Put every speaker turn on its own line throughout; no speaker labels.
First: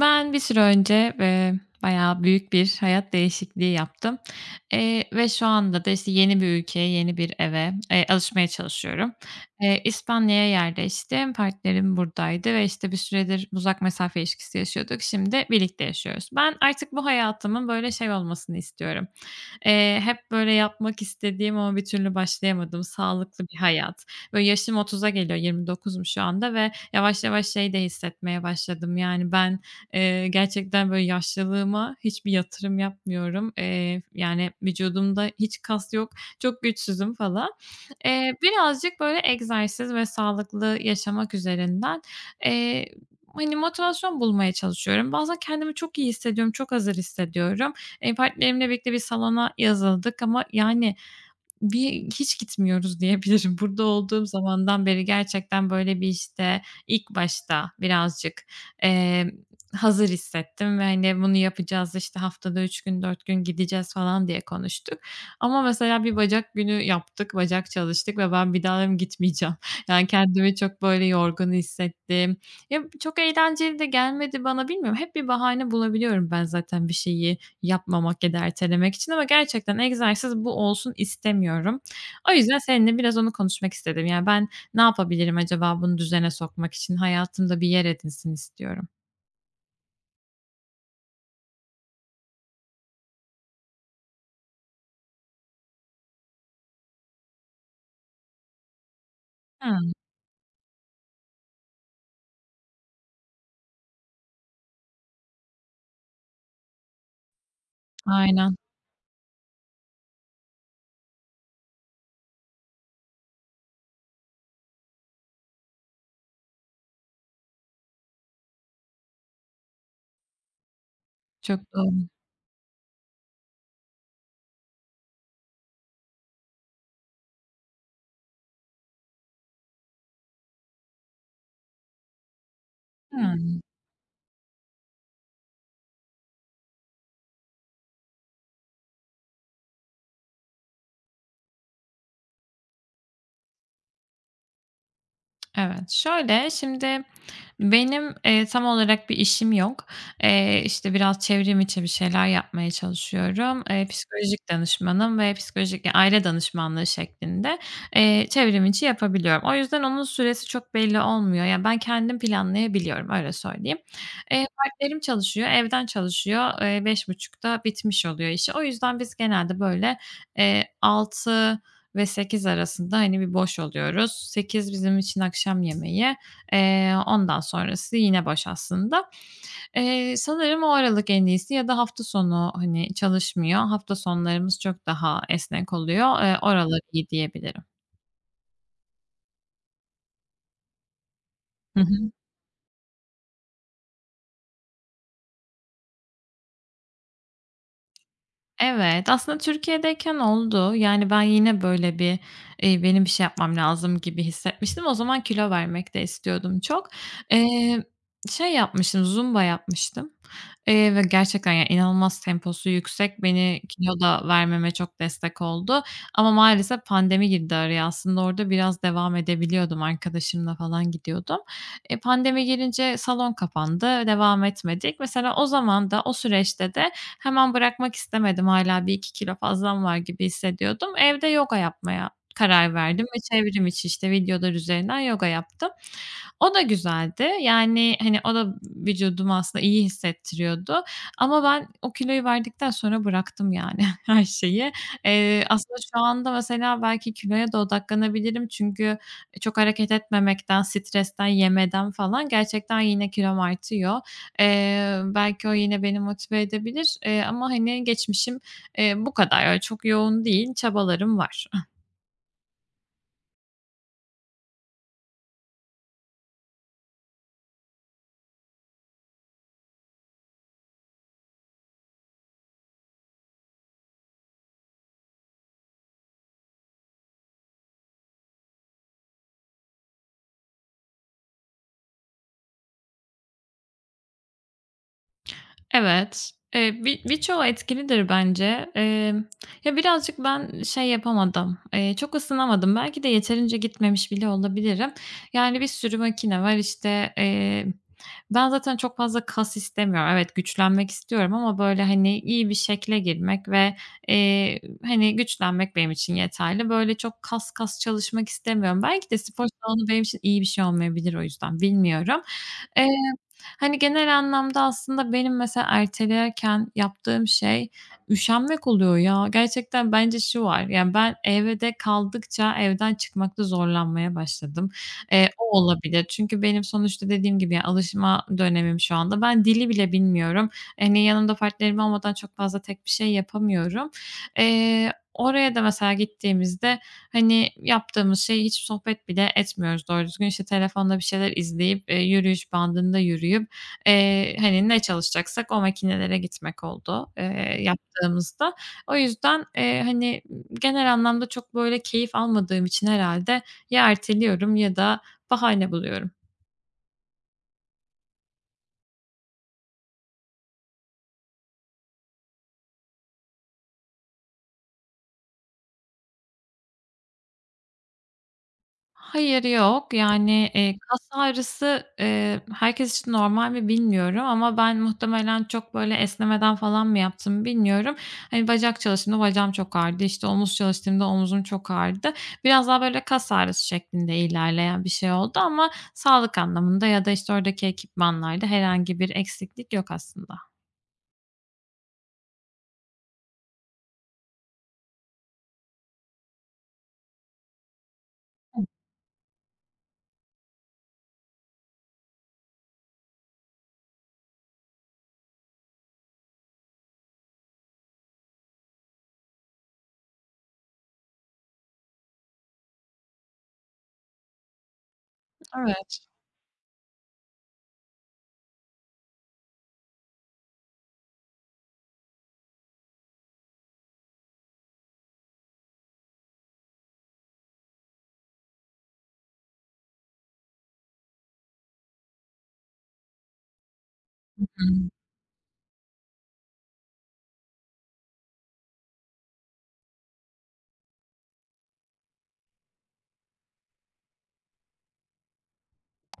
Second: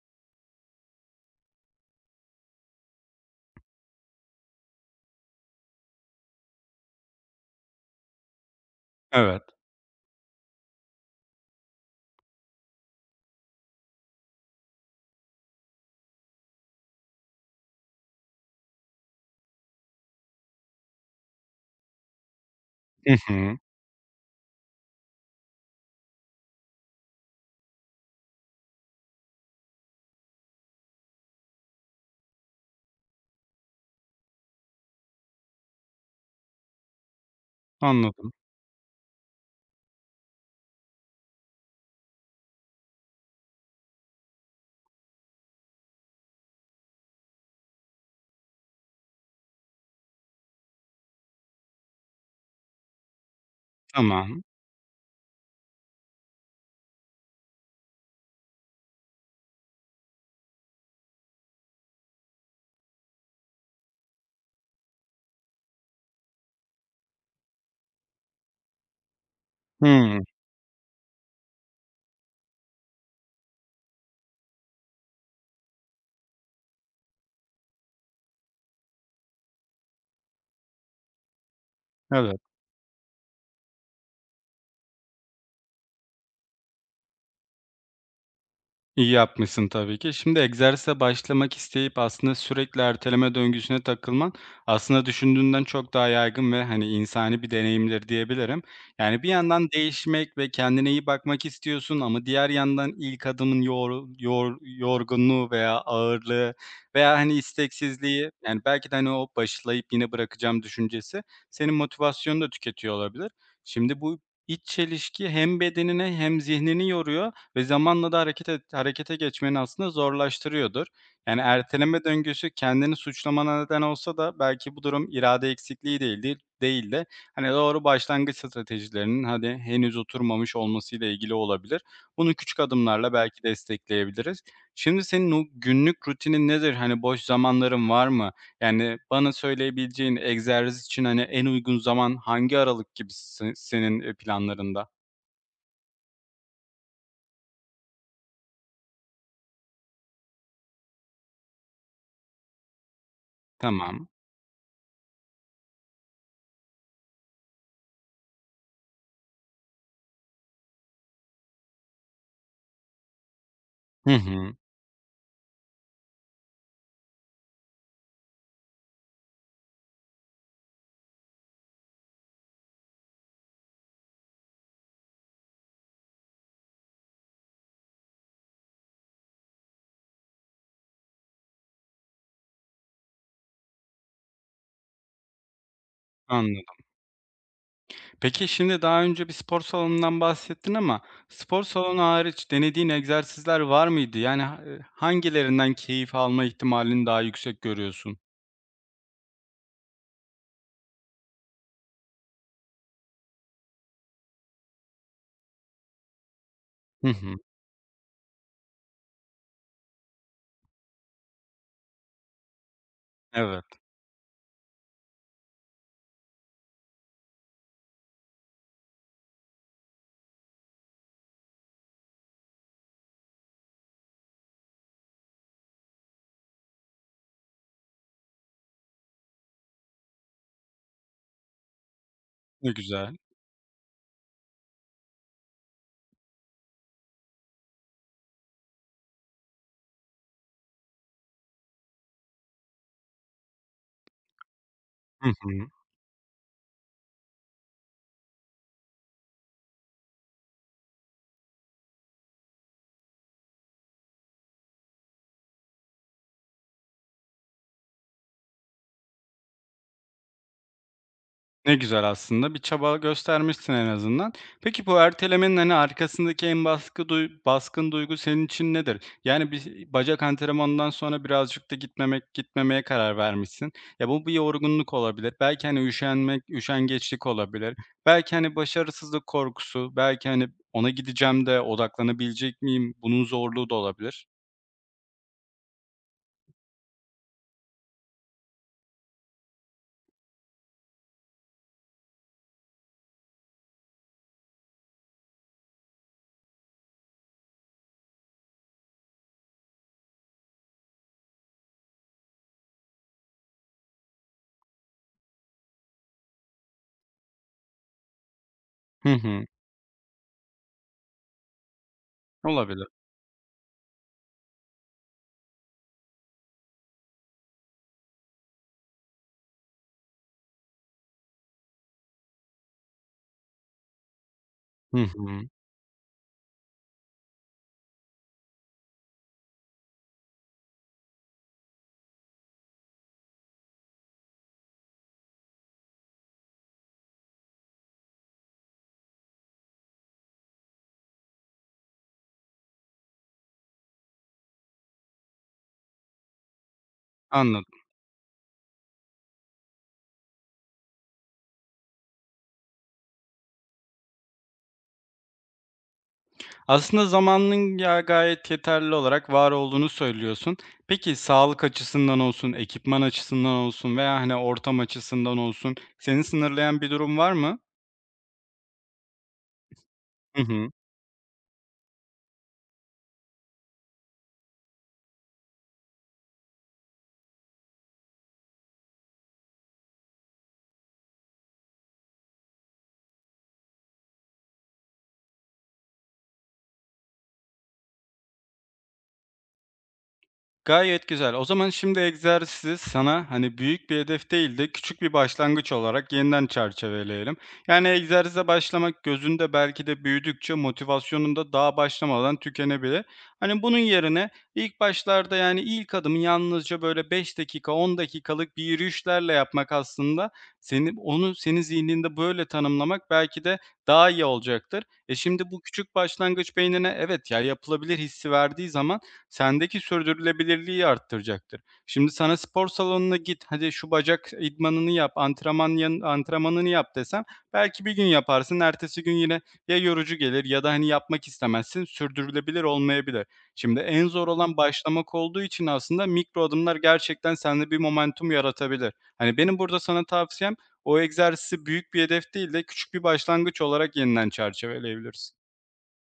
Ben bir süre önce, bayağı büyük bir hayat değişikliği yaptım, ve şu anda da, işte, yeni bir ülkeye, yeni bir eve, alışmaya çalışıyorum.
Evet.
İspanya'ya yerleştim. Partnerim buradaydı ve, işte, bir süredir uzak mesafe ilişkisi yaşıyorduk. Şimdi birlikte yaşıyoruz. Ben artık bu hayatımın, böyle, şey olmasını istiyorum. Hep, böyle, yapmak istediğim ama bir türlü başlayamadığım
Hı
sağlıklı
hı.
bir hayat. Böyle, yaşım 30'a geliyor, 29'um şu anda ve yavaş yavaş şey de hissetmeye başladım, yani, ben, gerçekten böyle yaşlılığıma hiçbir yatırım yapmıyorum. Yani vücudumda hiç kas yok, çok güçsüzüm falan.
Anladım.
Birazcık böyle egzersiz ve sağlıklı yaşamak üzerinden, eee, hani, motivasyon bulmaya çalışıyorum. Bazen kendimi çok iyi hissediyorum, çok hazır hissediyorum. Partnerimle birlikte bir salona yazıldık ama yani, bir hiç gitmiyoruz diyebilirim. Burada olduğum
Tamam.
zamandan beri gerçekten böyle bir, işte, ilk başta birazcık, emm, hazır hissettim ve, hani, bunu yapacağız, işte, haftada 3 gün, 4 gün gideceğiz falan diye konuştuk. Ama mesela bir bacak günü yaptık, bacak çalıştık ve ben bir daha dedim gitmeyeceğim. Yani,
Hımm.
kendimi çok böyle yorgun hissettim. Ya, çok eğlenceli de gelmedi bana, bilmiyorum. Hep bir bahane bulabiliyorum ben zaten bir şeyi yapmamak ya da ertelemek için ama gerçekten egzersiz bu olsun istemiyorum. O
Evet.
yüzden seninle biraz onu konuşmak istedim. Yani, ben ne yapabilirim acaba bunu düzene sokmak için? Hayatımda bir yer edinsin istiyorum.
İyi yapmışsın tabii ki. Şimdi egzersize başlamak isteyip aslında sürekli erteleme döngüsüne takılman aslında düşündüğünden çok daha yaygın ve hani insani bir deneyimdir diyebilirim. Yani bir yandan
Hımm.
değişmek ve kendine iyi bakmak istiyorsun ama diğer yandan ilk adımın yorgunluğu veya ağırlığı veya hani isteksizliği,
Aynen.
yani belki de hani o başlayıp yine bırakacağım düşüncesi senin motivasyonunu da tüketiyor olabilir. Şimdi bu iç çelişki hem bedenine hem zihnini yoruyor ve zamanla da harekete geçmeni aslında zorlaştırıyordur. Yani
Çok doğru.
erteleme döngüsü kendini suçlamana neden olsa da belki bu durum irade eksikliği değil de hani doğru başlangıç stratejilerinin hani henüz oturmamış olmasıyla ilgili olabilir. Bunu küçük adımlarla belki
Hımm.
destekleyebiliriz. Şimdi senin o günlük rutinin nedir? Hani boş zamanların var mı? Yani bana söyleyebileceğin egzersiz için hani en uygun zaman hangi aralık gibi senin planlarında?
Evet. Şöyle, şimdi benim, tam olarak bir işim yok. İşte, biraz çevrim içi bir şeyler yapmaya çalışıyorum.
Tamam.
Psikolojik danışmanım ve psikolojik ya, aile danışmanlığı şeklinde, çevrim içi yapabiliyorum. O yüzden onun süresi çok belli olmuyor. Yani ben kendim planlayabiliyorum, öyle söyleyeyim.
Hı hı.
Partnerim çalışıyor, evden çalışıyor. E, beş buçukta bitmiş oluyor işi. O yüzden biz genelde, böyle, 6 ve 8 arasında, hani, bir boş oluyoruz. 8 bizim için akşam yemeği. Ondan sonrası yine boş aslında. Sanırım o aralık en iyisi ya da hafta sonu, hani, çalışmıyor. Hafta sonlarımız çok daha esnek oluyor.
Anladım.
Oralar iyi diyebilirim.
Peki, şimdi daha önce bir spor salonundan bahsettin ama spor
Hı
salonu
hı.
hariç denediğin egzersizler var mıydı? Yani, hangilerinden keyif alma ihtimalini daha yüksek görüyorsun?
Evet, aslında Türkiye'deyken oldu. Yani, ben yine böyle bir, benim bir şey yapmam lazım gibi hissetmiştim. O zaman kilo vermek de istiyordum çok.
Hı hı.
Eee, şey yapmıştım, zumba yapmıştım, ve gerçekten, yani, inanılmaz temposu yüksek. Beni
Evet,
kilo da vermeme çok destek oldu ama maalesef pandemi girdi araya. Aslında orada biraz devam edebiliyordum, arkadaşımla falan gidiyordum. Pandemi gelince salon kapandı, devam etmedik. Mesela o zaman da, o süreçte de hemen bırakmak istemedim. Hâlâ bir iki kilo fazlam var gibi hissediyordum. Evde yoga yapmaya
ne
karar verdim
güzel.
ve çevrim içi, işte, videolar üzerinden yoga yaptım. O da güzeldi. Yani, hani, o da vücudumu aslında iyi hissettiriyordu ama ben o kiloyu verdikten sonra bıraktım yani her şeyi.
Hı hı.
Aslında şu anda mesela belki kiloya da odaklanabilirim çünkü çok hareket etmemekten, stresten, yemeden falan gerçekten yine kilom artıyor. Belki o yine beni motive edebilir, ama, hani, geçmişim, bu kadar. Öyle çok yoğun değil, çabalarım var.
Ne güzel aslında. Bir çaba göstermişsin en azından. Peki bu ertelemenin, hani, arkasındaki en baskın duygu senin için nedir? Yani, bir bacak antrenmanından sonra birazcık da gitmemeye karar vermişsin. Ya, bu bir yorgunluk olabilir. Belki, hani, üşenmek, üşengeçlik olabilir. Belki, hani, başarısızlık korkusu, belki, hani, ona gideceğim de odaklanabilecek miyim? Bunun zorluğu da olabilir.
Evet, birçoğu etkilidir bence. Ya, birazcık ben şey yapamadım, çok ısınamadım. Belki de yeterince gitmemiş bile olabilirim. Yani, bir sürü makine var, işte, ben zaten çok fazla kas istemiyorum. Evet, güçlenmek istiyorum ama, böyle, hani, iyi bir şekle girmek ve, hani, güçlenmek benim için yeterli. Böyle, çok kas çalışmak istemiyorum.
Hı
Belki de
hı.
spor salonu benim için iyi bir şey olmayabilir o yüzden, bilmiyorum.
Olabilir.
Eee Hani, genel anlamda aslında benim mesela ertelerken yaptığım şey üşenmek oluyor ya. Gerçekten bence şu var, yani, ben evde kaldıkça evden çıkmakta zorlanmaya başladım.
Hı hı.
O olabilir. Çünkü benim sonuçta dediğim gibi, yani, alışma dönemim şu anda. Ben dili bile bilmiyorum. Hani, yanımda partnerim olmadan çok fazla tek bir şey yapamıyorum. Eee oraya da mesela gittiğimizde, hani, yaptığımız şey hiç sohbet bile etmiyoruz doğru düzgün. İşte, telefonda bir şeyler izleyip, yürüyüş bandında yürüyüp, hani, ne çalışacaksak o makinelere gitmek oldu,
Anladım.
yaptığımızda. O yüzden, hani, genel anlamda çok böyle keyif almadığım için herhâlde ya erteliyorum ya da bahane buluyorum.
Aslında zamanının ya gayet yeterli olarak var olduğunu söylüyorsun. Peki sağlık açısından olsun, ekipman açısından olsun veya, hani, ortam açısından olsun seni sınırlayan bir durum var mı?
Hayır, yok.
Hı
Yani,
hı.
kas ağrısı, herkes için normal mi bilmiyorum ama ben muhtemelen çok böyle esnemeden falan mı yaptım bilmiyorum. Hani, bacak çalıştığımda bacağım çok ağrıdı, İşte omuz çalıştığımda omuzum çok ağrıdı. Biraz daha böyle kas ağrısı şeklinde ilerleyen bir şey oldu ama sağlık anlamında ya da, işte, oradaki ekipmanlarda herhangi bir eksiklik yok aslında.
Gayet güzel. O zaman şimdi egzersizi sana, hani, büyük bir hedef değil de küçük bir başlangıç olarak yeniden çerçeveleyelim. Yani egzersize
Hı,
başlamak gözünde belki de büyüdükçe motivasyonun da daha başlamadan tükenebilir. Hani, bunun yerine ilk başlarda, yani, ilk adımı yalnızca böyle 5 dakika, 10 dakikalık bir yürüyüşlerle yapmak, aslında seni onu senin zihninde böyle tanımlamak belki de daha iyi olacaktır. Şimdi bu küçük
evet.
başlangıç beynine evet, ya, yapılabilir hissi verdiği zaman sendeki sürdürülebilirliği arttıracaktır. Şimdi sana spor salonuna git, hadi şu bacak idmanını yap, antrenmanını yap desem belki bir gün yaparsın, ertesi gün yine ya yorucu gelir ya da hani yapmak istemezsin, sürdürülebilir olmayabilir. Şimdi en zor
Hı.
olan başlamak olduğu için aslında mikro adımlar gerçekten sende bir momentum yaratabilir. Hani benim burada sana tavsiyem, o egzersizi büyük bir hedef değil de küçük bir başlangıç olarak yeniden çerçeveleyebilirsin.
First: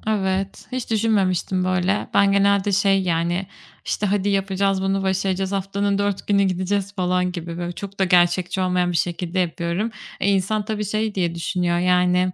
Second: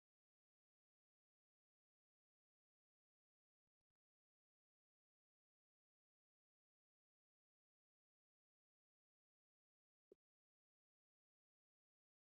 Evet, hiç düşünmemiştim böyle. Ben genelde şey yani, işte, "Hadi yapacağız, bunu başaracağız, haftanın 4 günü gideceğiz." falan gibi böyle çok da gerçekçi olmayan bir şekilde yapıyorum. E, insan tabii şey diye düşünüyor, yani,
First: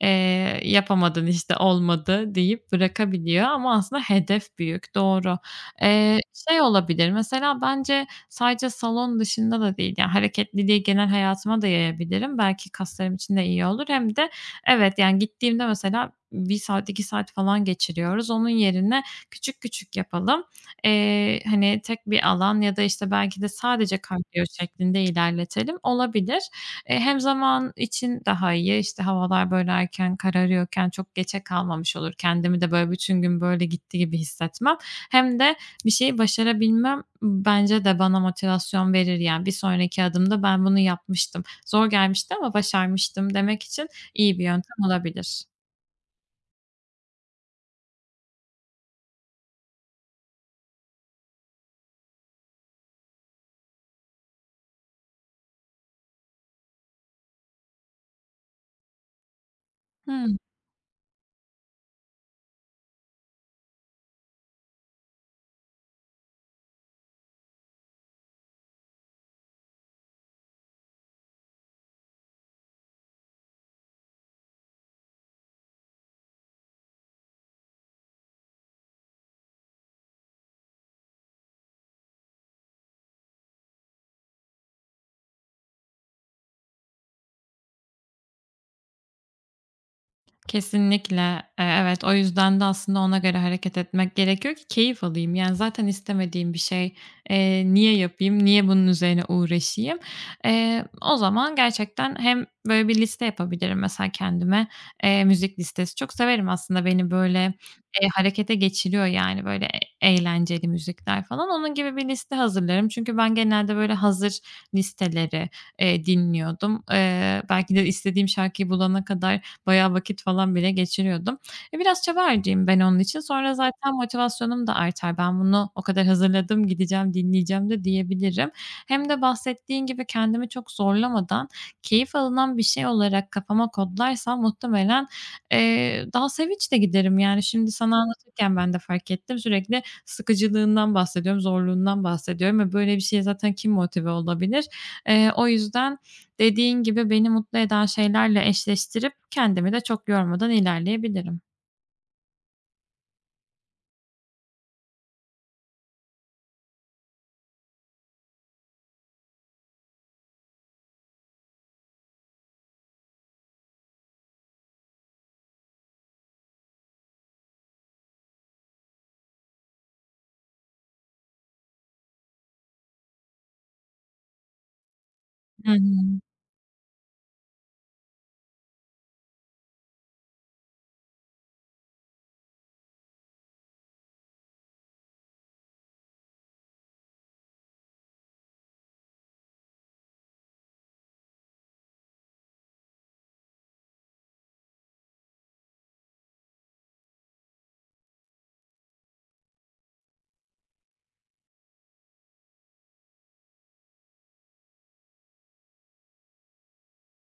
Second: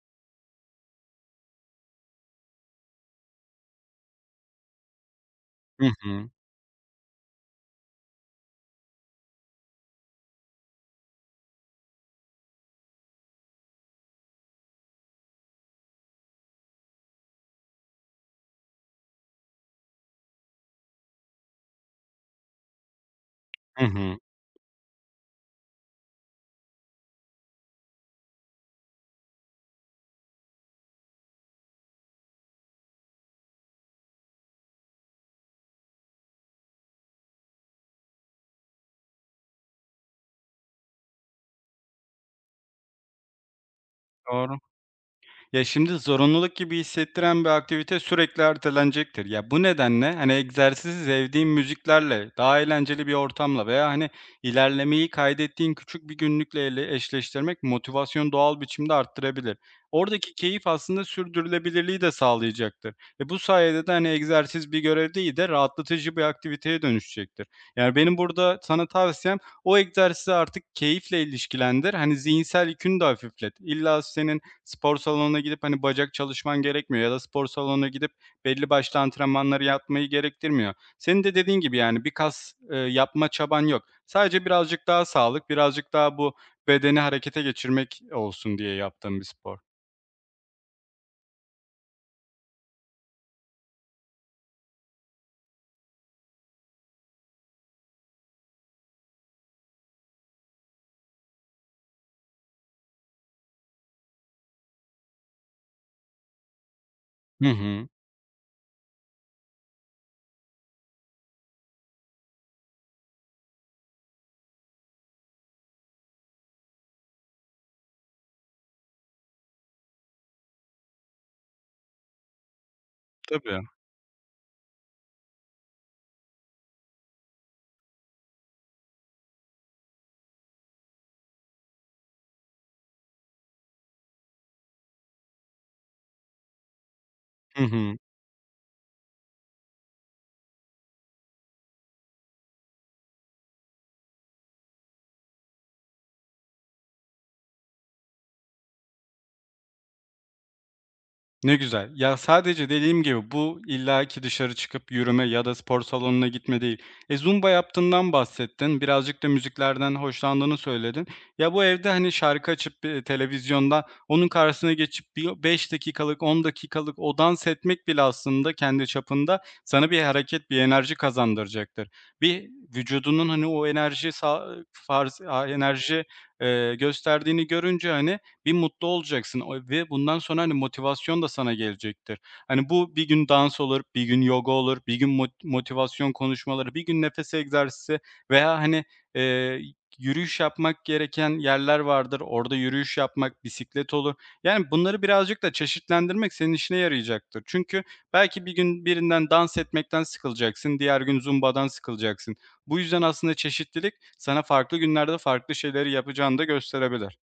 Yapamadın, işte, olmadı deyip bırakabiliyor ama aslında hedef büyük, doğru.
Hı
Eee,
hı.
şey olabilir, mesela bence sadece salon dışında da değil, yani, hareketliliği genel hayatıma da yayabilirim. Belki kaslarım için de iyi olur hem de evet, yani, gittiğimde mesela bir saat, 2 saat falan geçiriyoruz. Onun yerine küçük küçük yapalım. Hani, tek bir alan ya da, işte, belki de
Hı
sadece
hı.
kardiyo şeklinde ilerletelim, olabilir. Hem zaman için daha iyi, işte, havalar böyle erken kararıyorken çok geçe kalmamış olur. Kendimi de böyle bütün gün böyle gitti gibi hissetmem. Hem de bir şeyi başarabilmem bence de bana motivasyon verir. Yani bir sonraki adımda ben bunu yapmıştım. Zor gelmişti ama başarmıştım demek için iyi bir
Doğru.
yöntem olabilir.
Ya, şimdi zorunluluk gibi hissettiren bir aktivite sürekli ertelenecektir. Ya, bu nedenle, hani, egzersizi sevdiğin müziklerle, daha eğlenceli bir ortamla veya, hani, ilerlemeyi kaydettiğin küçük bir günlükle eşleştirmek motivasyonu doğal biçimde arttırabilir. Oradaki
Hıı.
keyif aslında sürdürülebilirliği de sağlayacaktır. Ve bu sayede de, hani, egzersiz bir görev değil de rahatlatıcı bir aktiviteye dönüşecektir. Yani, benim burada sana tavsiyem, o egzersizi artık keyifle ilişkilendir. Hani, zihinsel yükünü de hafiflet. İlla senin spor salonuna gidip, hani, bacak çalışman gerekmiyor ya da spor salonuna gidip belli başlı antrenmanları yapmayı gerektirmiyor. Senin de dediğin gibi, yani, bir kas, yapma çaban yok. Sadece birazcık daha sağlık, birazcık daha bu bedeni harekete geçirmek olsun diye yaptığın bir spor.
Kesinlikle. Evet, o yüzden de aslında ona göre hareket etmek gerekiyor ki keyif alayım. Yani, zaten istemediğim bir şey, niye yapayım, niye bunun üzerine uğraşayım? O zaman gerçekten hem böyle bir liste yapabilirim mesela kendime. Müzik listesi çok severim aslında beni,
Hı
böyle,
hı.
harekete geçiriyor, yani, böyle, eğlenceli müzikler falan. Onun gibi bir liste hazırlarım. Çünkü ben genelde, böyle, hazır listeleri, dinliyordum. Belki de istediğim şarkıyı bulana kadar bayağı vakit falan bile geçiriyordum. E, biraz çaba harcayayım ben onun için. Sonra
Tabii.
zaten motivasyonum da artar. Ben bunu o kadar hazırladım, gideceğim, dinleyeceğim de diyebilirim. Hem de bahsettiğin gibi kendimi çok zorlamadan keyif alınan bir şey olarak kafama kodlarsam muhtemelen, daha sevinçle giderim. Yani
Hı
şimdi sana
hı.
anlatırken ben de fark ettim. Sürekli sıkıcılığından bahsediyorum, zorluğundan bahsediyorum ve böyle bir şeye zaten kim motive olabilir? O yüzden dediğin gibi beni mutlu eden şeylerle eşleştirip kendimi de çok yormadan ilerleyebilirim.
Ne güzel. Ya, sadece dediğim gibi bu illaki dışarı çıkıp yürüme ya da spor salonuna gitme değil. Zumba yaptığından bahsettin, birazcık da müziklerden hoşlandığını söyledin. Ya, bu evde, hani, şarkı açıp, televizyonda onun karşısına geçip bir 5 dakikalık, 10 dakikalık o dans etmek bile aslında kendi çapında sana bir hareket, bir enerji kazandıracaktır. Bir vücudunun, hani, o enerji sa farz
Hı hı.
enerji, gösterdiğini görünce, hani, bir mutlu olacaksın o ve bundan sonra, hani, motivasyon da sana gelecektir. Hani, bu bir gün dans olur, bir gün yoga olur, bir gün motivasyon konuşmaları, bir gün nefes egzersizi veya, hani, eee, yürüyüş yapmak gereken yerler vardır. Orada yürüyüş yapmak, bisiklet olur. Yani, bunları birazcık da çeşitlendirmek senin işine yarayacaktır. Çünkü belki bir gün birinden dans etmekten sıkılacaksın, diğer gün zumbadan sıkılacaksın. Bu yüzden aslında çeşitlilik sana farklı günlerde farklı şeyleri yapacağını da gösterebilir.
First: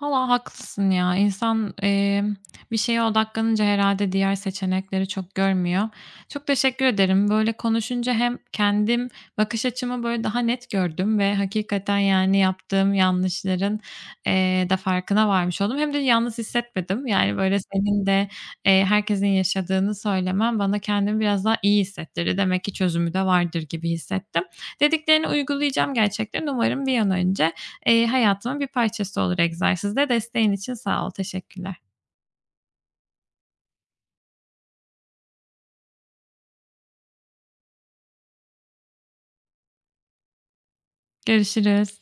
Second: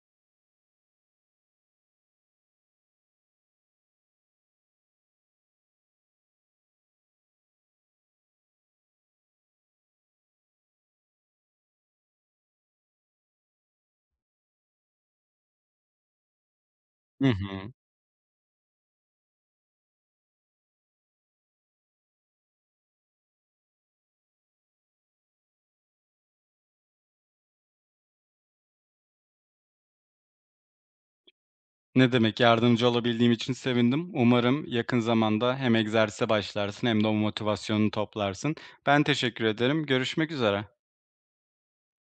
Valla haklısın ya. İnsan, bir şeye odaklanınca herhalde diğer seçenekleri çok görmüyor. Çok teşekkür ederim. Böyle konuşunca hem kendim bakış açımı böyle daha net gördüm ve hakikaten, yani, yaptığım yanlışların, da farkına varmış oldum. Hem de yalnız hissetmedim.
Hı
Yani, böyle
hı.
senin de, herkesin yaşadığını söylemen bana kendimi biraz daha iyi hissettirdi. Demek ki çözümü de vardır gibi hissettim. Dediklerini uygulayacağım gerçekten. Umarım bir an önce hayatımın bir parçası olur egzersiz de. Desteğin için sağ ol, teşekkürler.
Ne demek, yardımcı olabildiğim için sevindim. Umarım yakın zamanda hem egzersize başlarsın hem de o motivasyonunu toplarsın. Ben teşekkür ederim. Görüşmek üzere.
Görüşürüz.